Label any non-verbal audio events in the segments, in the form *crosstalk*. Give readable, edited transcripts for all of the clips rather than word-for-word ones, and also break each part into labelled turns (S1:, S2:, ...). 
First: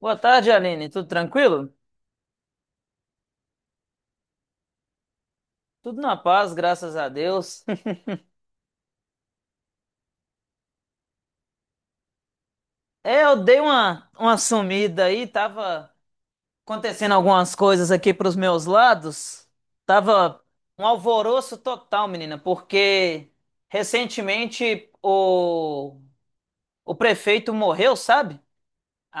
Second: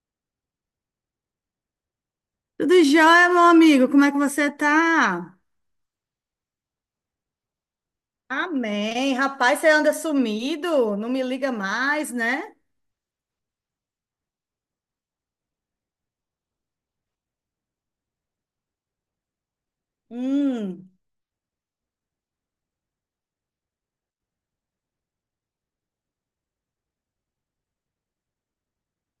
S1: Boa tarde, Aline. Tudo tranquilo?
S2: Tudo jóia, meu amigo? Como é que você tá?
S1: Tudo na paz, graças a Deus. *laughs*
S2: Amém. Rapaz, você anda sumido, não me liga mais, né?
S1: É, eu dei uma sumida aí, tava acontecendo algumas coisas aqui pros meus lados. Tava um
S2: Hum.
S1: alvoroço total, menina, porque recentemente o prefeito morreu, sabe?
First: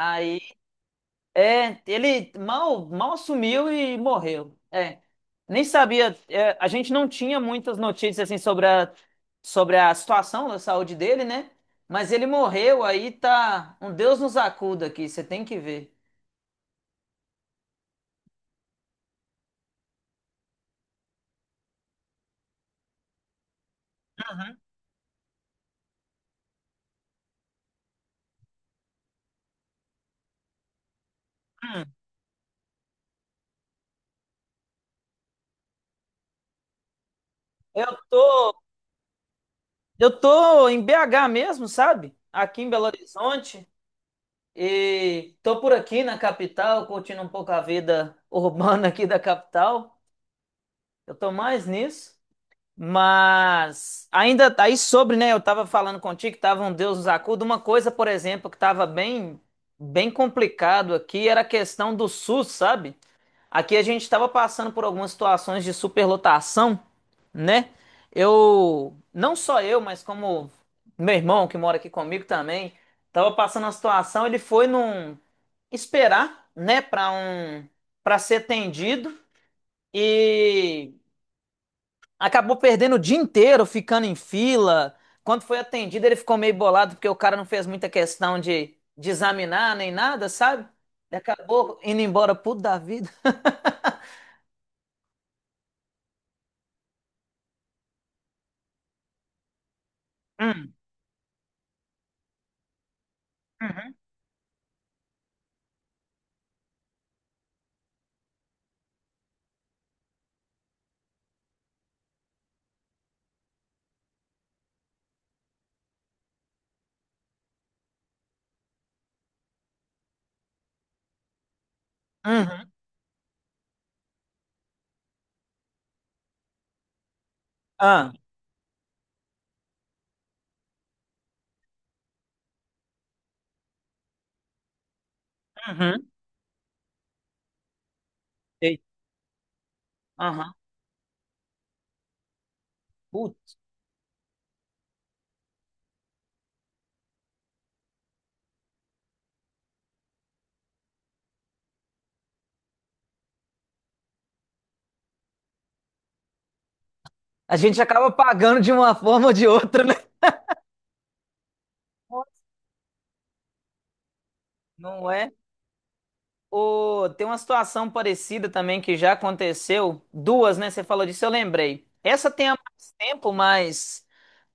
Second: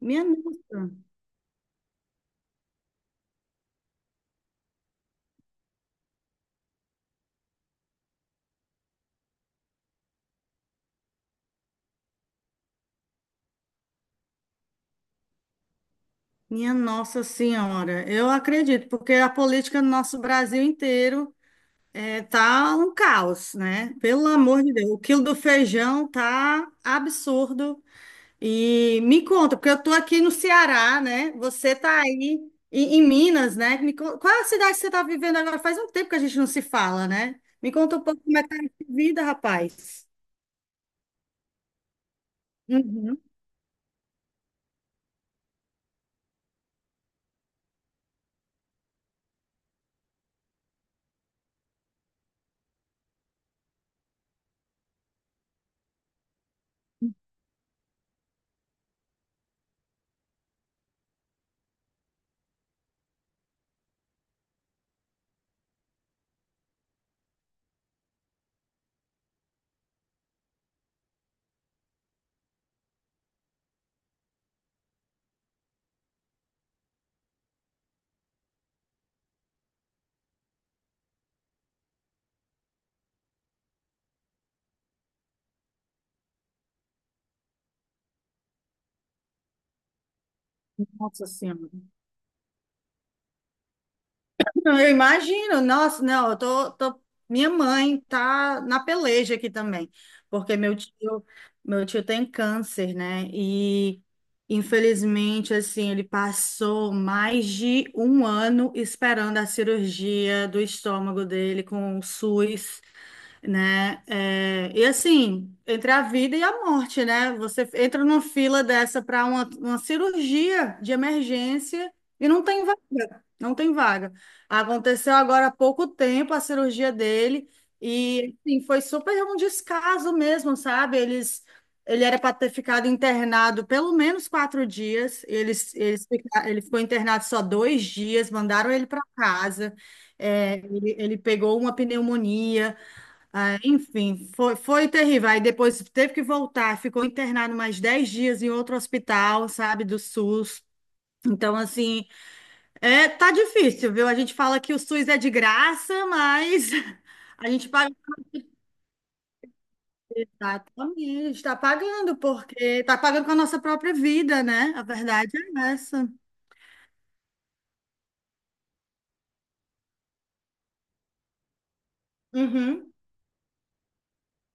S2: Minha nossa.
S1: é, ele mal, mal assumiu e morreu. É, nem sabia. É, a gente não tinha muitas notícias assim sobre a situação da saúde dele, né? Mas ele morreu, aí tá. Um Deus nos acuda aqui, você tem que ver.
S2: Minha Nossa Senhora. Eu acredito, porque a política no nosso Brasil inteiro tá um caos, né? Pelo
S1: Uhum.
S2: amor de Deus, o quilo do feijão tá absurdo. E me conta, porque eu tô aqui no Ceará, né? Você
S1: Hum.
S2: tá aí em Minas, né? Qual é a cidade que você tá vivendo agora? Faz um tempo que a gente não se fala, né? Me conta
S1: Eu
S2: um pouco como é que
S1: tô,
S2: tá a vida, rapaz.
S1: eu tô em BH mesmo, sabe? Aqui em Belo
S2: Uhum.
S1: Horizonte. E tô por aqui na capital, curtindo um pouco a vida *laughs* urbana aqui da capital. Eu tô mais nisso. Mas ainda tá aí sobre, né? Eu estava falando contigo que tava um Deus nos acuda. Uma coisa, por exemplo, que estava bem, bem complicado aqui era a questão do SUS, sabe? Aqui a gente estava passando por algumas situações de superlotação, né? Eu, não só eu, mas como meu irmão que mora aqui comigo também, estava passando uma situação. Ele foi num esperar, né? Para ser atendido e acabou perdendo o dia inteiro ficando em fila. Quando foi atendido, ele ficou meio bolado porque o cara não fez muita questão de examinar nem nada, sabe? Ele
S2: Nossa
S1: acabou
S2: Senhora.
S1: indo embora puto da vida.
S2: Não, eu imagino, nossa, não, minha mãe tá na peleja aqui também, porque
S1: Hum.
S2: meu tio tem câncer, né?
S1: Uhum.
S2: E infelizmente, assim, ele passou mais de um ano esperando a cirurgia do estômago dele com o SUS, né? É, e assim, entre a vida e a morte, né? Você entra numa fila dessa para uma cirurgia de emergência e não tem
S1: Uhum.
S2: vaga, não tem vaga. Aconteceu agora há pouco tempo a cirurgia dele,
S1: Ah.
S2: e assim, foi super um descaso mesmo, sabe? Ele era para ter ficado internado pelo menos 4 dias. Eles, eles,
S1: Uhum.
S2: fica- ele ficou internado só 2 dias, mandaram
S1: Ei.
S2: ele para casa.
S1: Aham.
S2: É, ele pegou uma pneumonia.
S1: Putz.
S2: Ah, enfim, foi terrível. Aí depois teve que voltar, ficou internado mais 10 dias em outro hospital, sabe, do SUS. Então, assim, tá difícil, viu? A gente fala que o SUS é de graça, mas *laughs* a
S1: A
S2: gente
S1: gente
S2: paga.
S1: acaba pagando de uma forma ou de outra, né?
S2: Tá, também, está pagando, porque está pagando com a nossa própria vida, né? A
S1: Não
S2: verdade
S1: é?
S2: é essa.
S1: Ô, tem uma situação parecida também que já aconteceu. Duas, né? Você falou disso, eu lembrei. Essa tem há mais
S2: Uhum.
S1: tempo, mas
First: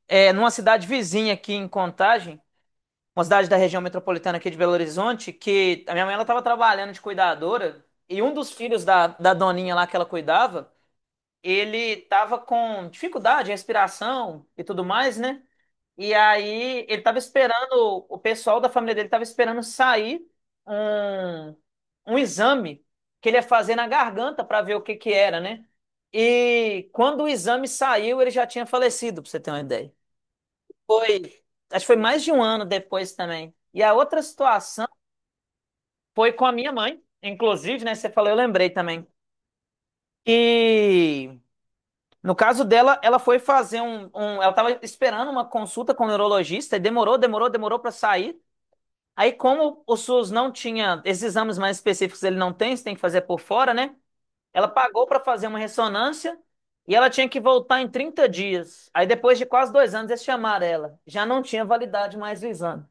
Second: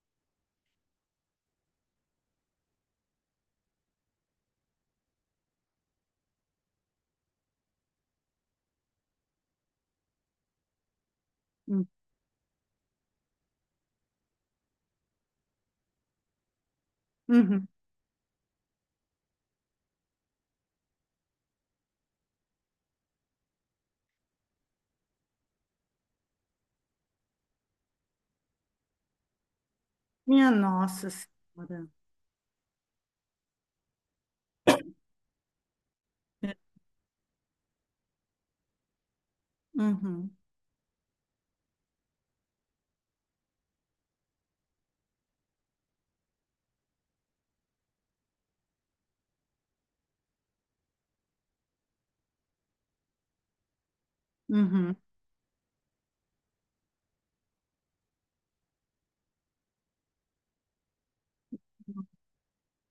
S1: é, numa cidade vizinha aqui em Contagem. Uma cidade da região metropolitana aqui de Belo Horizonte, que a minha mãe, ela estava trabalhando de cuidadora e um dos filhos da doninha lá que ela cuidava, ele estava com dificuldade em respiração e tudo mais, né? E aí ele estava
S2: Uhum.
S1: esperando, o pessoal da família dele estava esperando sair um, um exame que ele ia fazer na garganta para ver o que que era, né? E quando o exame saiu, ele já tinha falecido, para você ter uma ideia.
S2: Minha Nossa
S1: Foi, acho que
S2: Senhora.
S1: foi mais de um ano depois também. E a outra situação foi com a minha mãe, inclusive, né? Você falou, eu lembrei também.
S2: Uhum.
S1: E no caso dela, ela foi fazer ela estava esperando uma consulta com o neurologista e demorou, demorou, demorou para sair. Aí, como o SUS não tinha esses exames mais específicos, ele não tem, você tem que fazer por fora, né? Ela
S2: Uhum.
S1: pagou para fazer uma ressonância e ela tinha que voltar em 30 dias. Aí, depois de quase dois anos, eles chamaram ela. Já não tinha validade mais o exame.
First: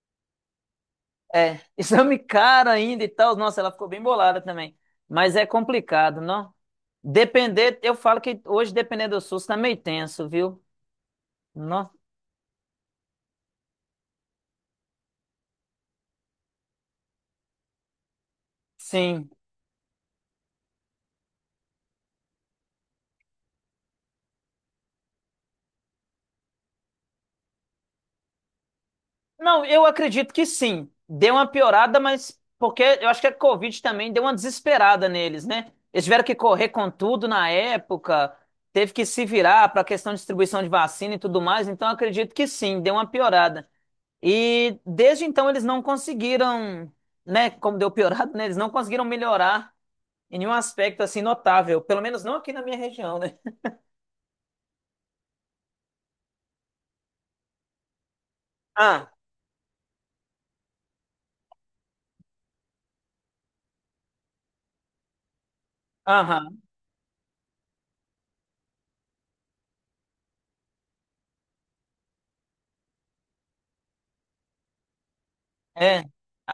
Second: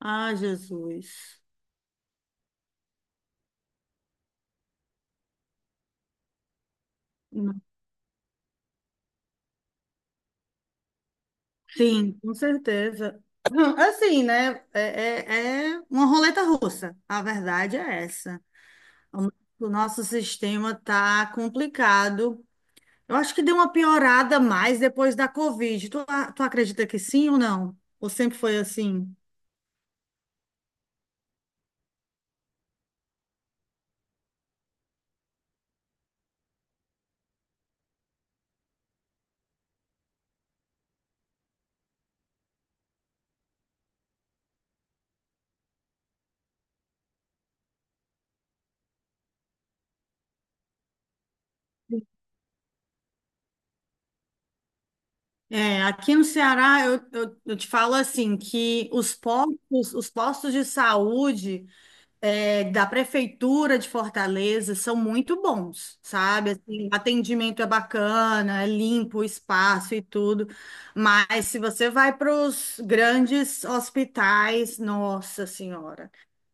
S2: Ah, Jesus.
S1: É, *laughs* exame caro ainda e tal. Nossa, ela ficou bem bolada também. Mas é complicado, não? Depender, eu falo que hoje depender do SUS tá meio tenso, viu? Não?
S2: Sim, com certeza. *laughs* Assim, né? É uma roleta russa. A verdade é essa. O
S1: Sim.
S2: no- o nosso sistema tá complicado. Eu acho que deu uma piorada mais depois da Covid. Tu acredita que sim ou não? Ou sempre foi assim?
S1: Não, eu acredito que sim. Deu uma piorada, mas porque eu acho que a Covid também deu uma desesperada neles, né? Eles tiveram que correr com tudo na época, teve que se virar para a questão de distribuição de vacina e tudo mais, então eu acredito que sim, deu uma piorada. E desde então eles não conseguiram, né, como deu piorado, né, eles não conseguiram melhorar em nenhum aspecto assim notável, pelo menos não aqui na minha região, né?
S2: É, aqui no Ceará, eu te falo assim, que
S1: Ah.
S2: os postos de saúde, da prefeitura de Fortaleza são muito bons, sabe?
S1: Aham.
S2: Assim, o atendimento é bacana, é limpo o espaço e tudo, mas se você vai para os grandes hospitais, nossa
S1: É,
S2: senhora,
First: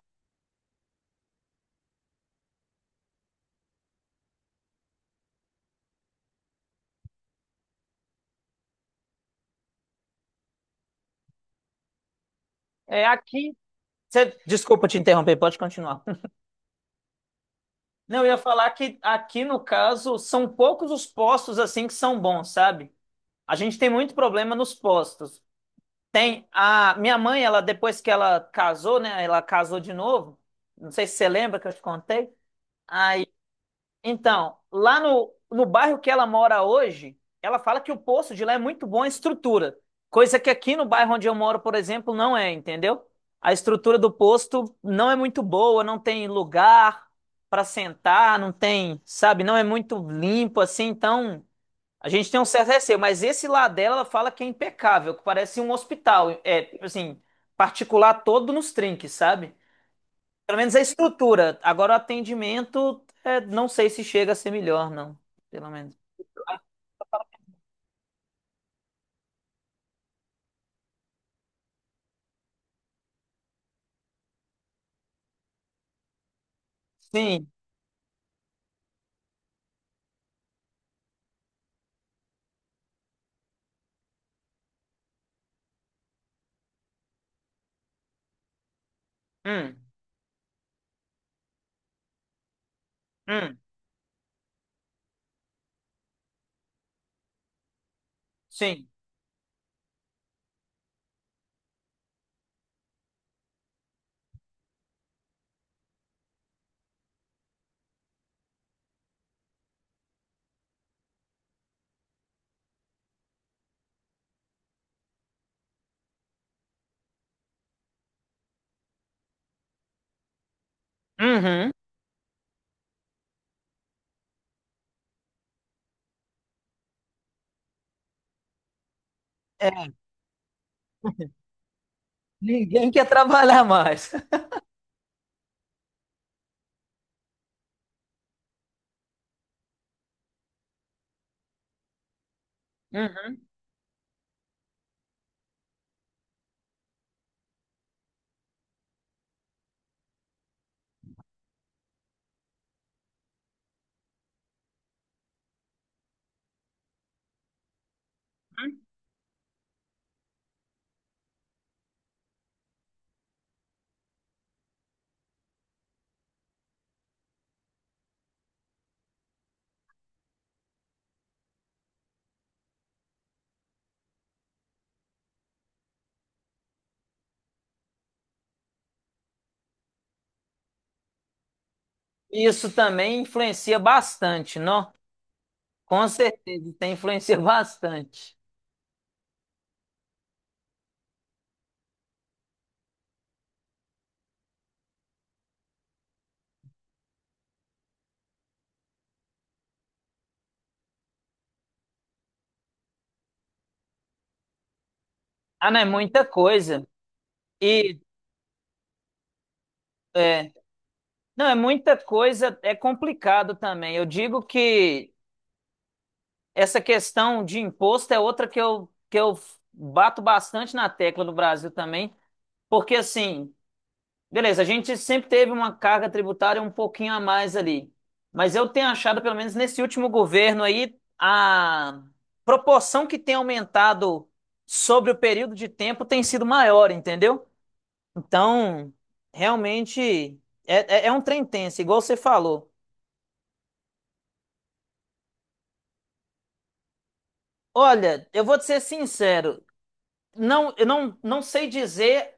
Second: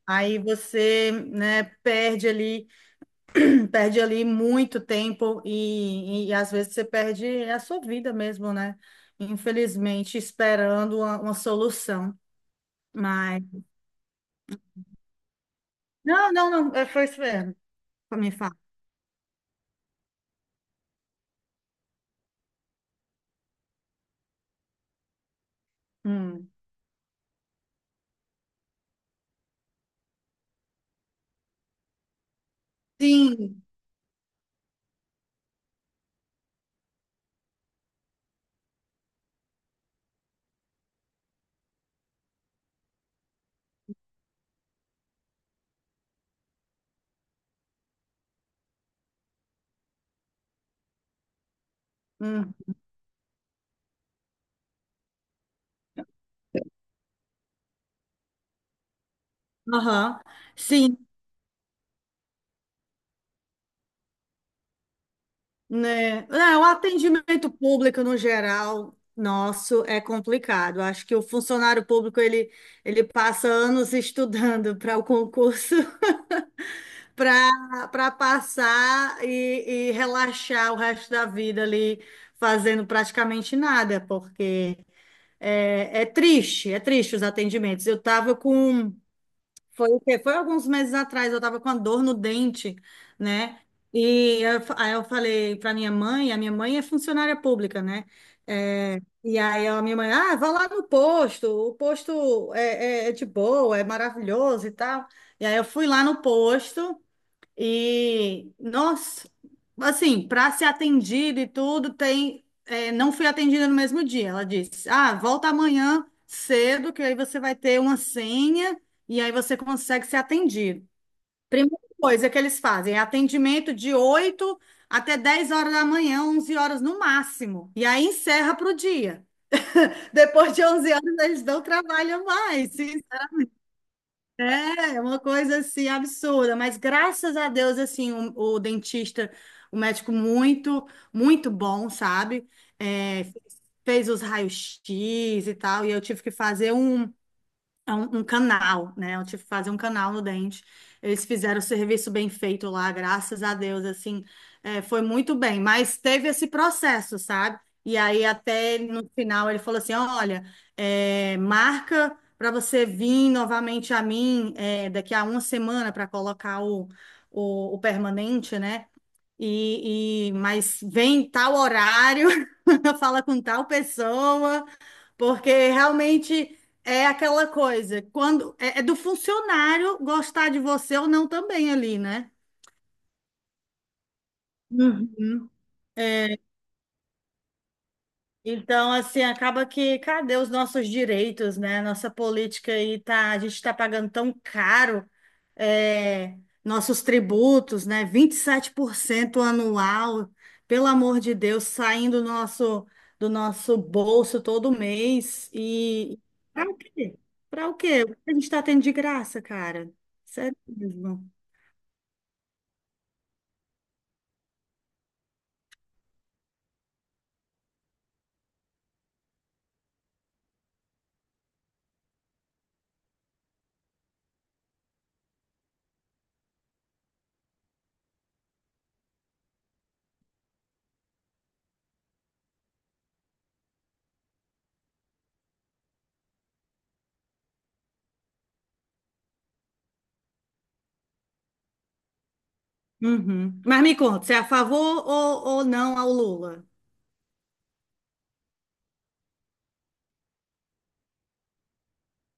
S2: aí você, né, perde ali, *clears throat* perde ali muito tempo e às vezes você perde a sua vida mesmo, né? Infelizmente, esperando uma solução.
S1: é
S2: Mas
S1: aqui. Cê- desculpa te interromper, pode continuar. *laughs*
S2: não, não, não, é, foi isso mesmo.
S1: Não, eu
S2: Me
S1: ia
S2: fala.
S1: falar que aqui no caso são poucos os postos assim que são bons, sabe? A gente tem muito problema nos postos. Tem
S2: Hum.
S1: a minha mãe, ela depois que ela casou, né, ela casou de novo. Não sei se você lembra que eu te contei.
S2: Sim.
S1: Então, lá no bairro que ela mora hoje, ela fala que o poço de lá é muito bom em estrutura, coisa que aqui no bairro onde eu moro, por exemplo, não é, entendeu? A estrutura do posto não é muito boa, não tem lugar para sentar, não tem, sabe, não é muito limpo assim, então a gente tem um
S2: Hum.
S1: certo receio, mas esse lá dela, ela fala que é impecável, que parece um hospital, é, tipo assim, particular todo nos trinques, sabe?
S2: Aham.
S1: Pelo menos a
S2: Sim,
S1: estrutura. Agora o atendimento, é, não sei se chega a ser melhor, não. Pelo menos.
S2: né? É, o atendimento público no geral nosso é complicado. Acho que o funcionário público ele passa anos *laughs* estudando para o concurso *laughs*
S1: Sim.
S2: para passar e relaxar o resto da vida ali fazendo praticamente nada, porque é triste, é triste os atendimentos. Eu estava com
S1: Hum.
S2: Foi o quê? Foi alguns meses atrás, eu tava com a dor no dente,
S1: Hum.
S2: né? Aí eu falei pra minha mãe, a minha mãe é funcionária pública, né?
S1: Sim.
S2: É, e aí a minha mãe, ah, vá lá no posto, o posto é de boa, é maravilhoso e tal. E aí eu fui lá no posto, e, nossa, assim, para ser atendida e tudo, tem. Não fui atendida no mesmo dia. Ela disse: Ah, volta amanhã cedo, que aí você vai ter uma senha e aí você consegue ser atendido.
S1: Uhum.
S2: Primeira coisa que eles fazem é atendimento de 8 até 10 horas da manhã, 11 horas no máximo. E aí encerra para o dia.
S1: É.
S2: Depois de 11 horas, eles
S1: *laughs*
S2: não trabalham mais.
S1: Ninguém quer trabalhar mais.
S2: É uma coisa assim absurda, mas graças a Deus assim o dentista, o médico muito, muito bom, sabe? É,
S1: Uhum.
S2: fez os raios-x e tal, e eu tive que fazer um canal, né? Eu tive que fazer um canal no dente. Eles fizeram o serviço bem feito lá, graças a Deus, assim, foi muito bem. Mas teve esse processo, sabe? E aí até ele, no final ele falou assim, olha, marca para você vir novamente a mim, daqui a uma semana, para colocar o permanente, né? Mas vem em tal horário, *laughs* fala com tal pessoa, porque realmente é aquela coisa, quando é do funcionário gostar de você ou não também ali, né?
S1: Isso também influencia bastante, não? Com certeza, tem influencia bastante.
S2: Então, assim, acaba que cadê os nossos direitos, né? Nossa política aí tá, a gente está pagando tão caro, é, nossos tributos, né? 27% anual, pelo amor de Deus, saindo do nosso, bolso todo mês.
S1: Ah, não, é
S2: E
S1: muita
S2: para o
S1: coisa.
S2: quê? Para o
S1: E
S2: quê? O que a gente está tendo de graça, cara?
S1: é,
S2: Sério mesmo.
S1: não, é muita coisa, é complicado também. Eu digo que essa questão de imposto é outra que eu bato bastante na tecla no Brasil também, porque assim, beleza, a gente sempre teve uma carga tributária um pouquinho a mais ali, mas eu tenho achado, pelo menos nesse último governo aí, a proporção que tem aumentado sobre o período de tempo tem sido maior, entendeu? Então, realmente, é, é, é um trem tenso, igual você falou.
S2: Uhum. Mas me conta, você é a favor, ou não, ao Lula?
S1: Olha, eu vou te ser sincero, não, eu não sei dizer.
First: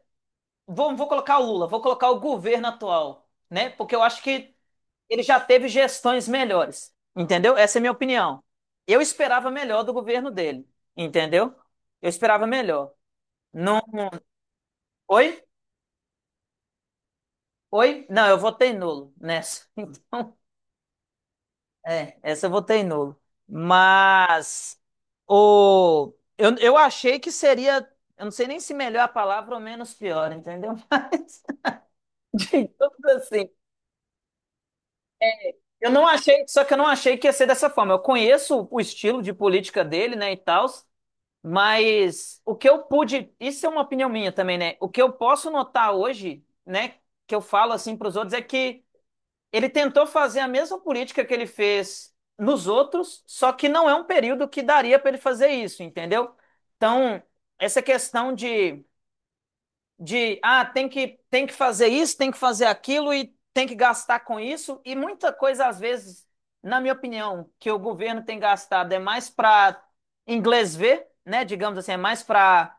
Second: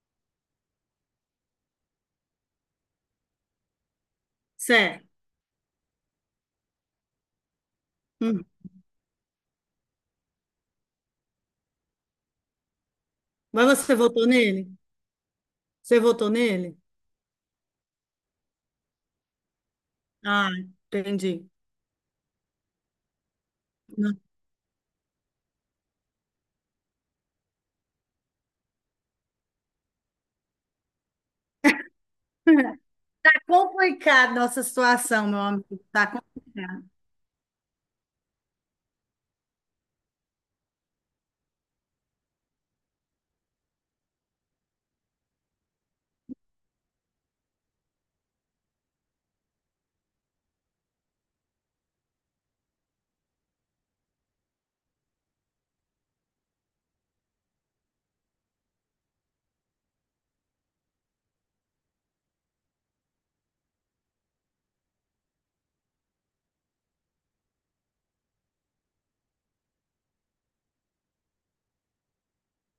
S1: Vou colocar o Lula, vou colocar o governo atual, né? Porque eu acho que
S2: Certo.
S1: ele já teve gestões melhores, entendeu? Essa é a minha opinião.
S2: Uhum.
S1: Eu esperava melhor do governo dele, entendeu? Eu esperava melhor.
S2: Mas
S1: Não.
S2: você votou nele?
S1: Oi?
S2: Você votou nele?
S1: Oi? Não, eu votei nulo nessa. *laughs* Então,
S2: Ah, entendi.
S1: é, essa eu votei nulo. Mas eu achei que seria, eu não sei nem se melhor a palavra ou menos pior, entendeu? *laughs* Mas,
S2: *laughs*
S1: digamos
S2: Tá
S1: assim,
S2: complicada a nossa situação, meu amigo.
S1: eu não
S2: Tá
S1: achei, só que eu
S2: complicado.
S1: não achei que ia ser dessa forma. Eu conheço o estilo de política dele, né, e tal, mas o que eu pude, isso é uma opinião minha também, né? O que eu posso notar hoje, né, que eu falo assim para os outros é que ele tentou fazer a mesma política que ele fez nos outros, só que não é um período que daria para ele fazer isso, entendeu? Então, essa questão de tem que fazer isso, tem que fazer aquilo e tem que gastar com isso. E muita coisa, às vezes, na minha opinião, que o governo tem gastado é mais para inglês ver, né? Digamos assim, é mais para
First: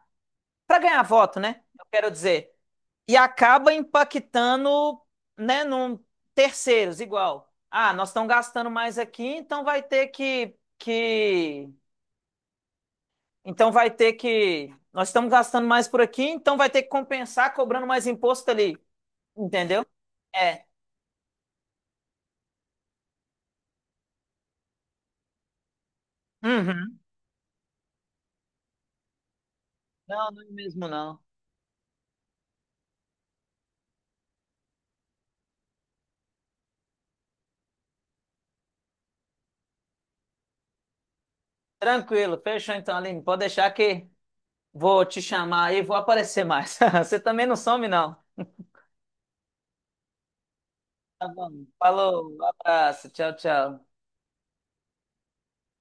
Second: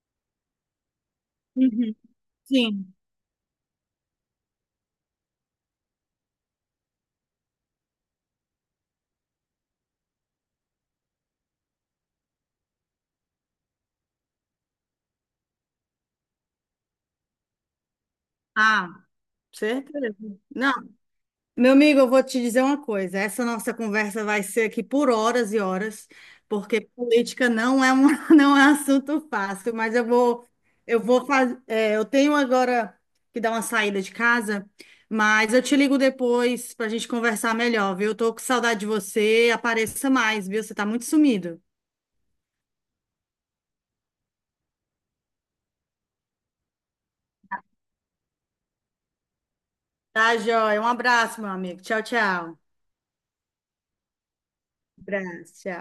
S1: para ganhar voto, né? Eu
S2: Uhum.
S1: quero dizer.
S2: Sim.
S1: E acaba impactando, né, num terceiros, igual. Ah, nós estamos gastando mais aqui, então vai ter que. Então vai ter que. Nós estamos gastando mais por aqui, então vai ter que compensar cobrando mais imposto ali.
S2: Ah,
S1: Entendeu?
S2: certeza.
S1: É.
S2: Não, meu amigo, eu vou te dizer uma coisa. Essa nossa conversa vai ser aqui por horas e horas, porque
S1: Uhum.
S2: política não é um, *laughs* não é assunto fácil, mas
S1: Não, não é mesmo
S2: eu
S1: não.
S2: vou fazer, eu tenho agora que dar uma saída de casa, mas eu te ligo depois para a gente conversar melhor, viu? Eu tô com saudade de você, apareça mais, viu? Você tá muito sumido.
S1: Tranquilo, fechou então, Aline. Pode deixar que vou te chamar aí, vou aparecer mais. *laughs* Você também não some, não.
S2: Tá, joia. Um
S1: Tá
S2: abraço, meu
S1: bom.
S2: amigo. Tchau,
S1: Falou, um
S2: tchau.
S1: abraço, tchau, tchau.
S2: Um abraço, tchau.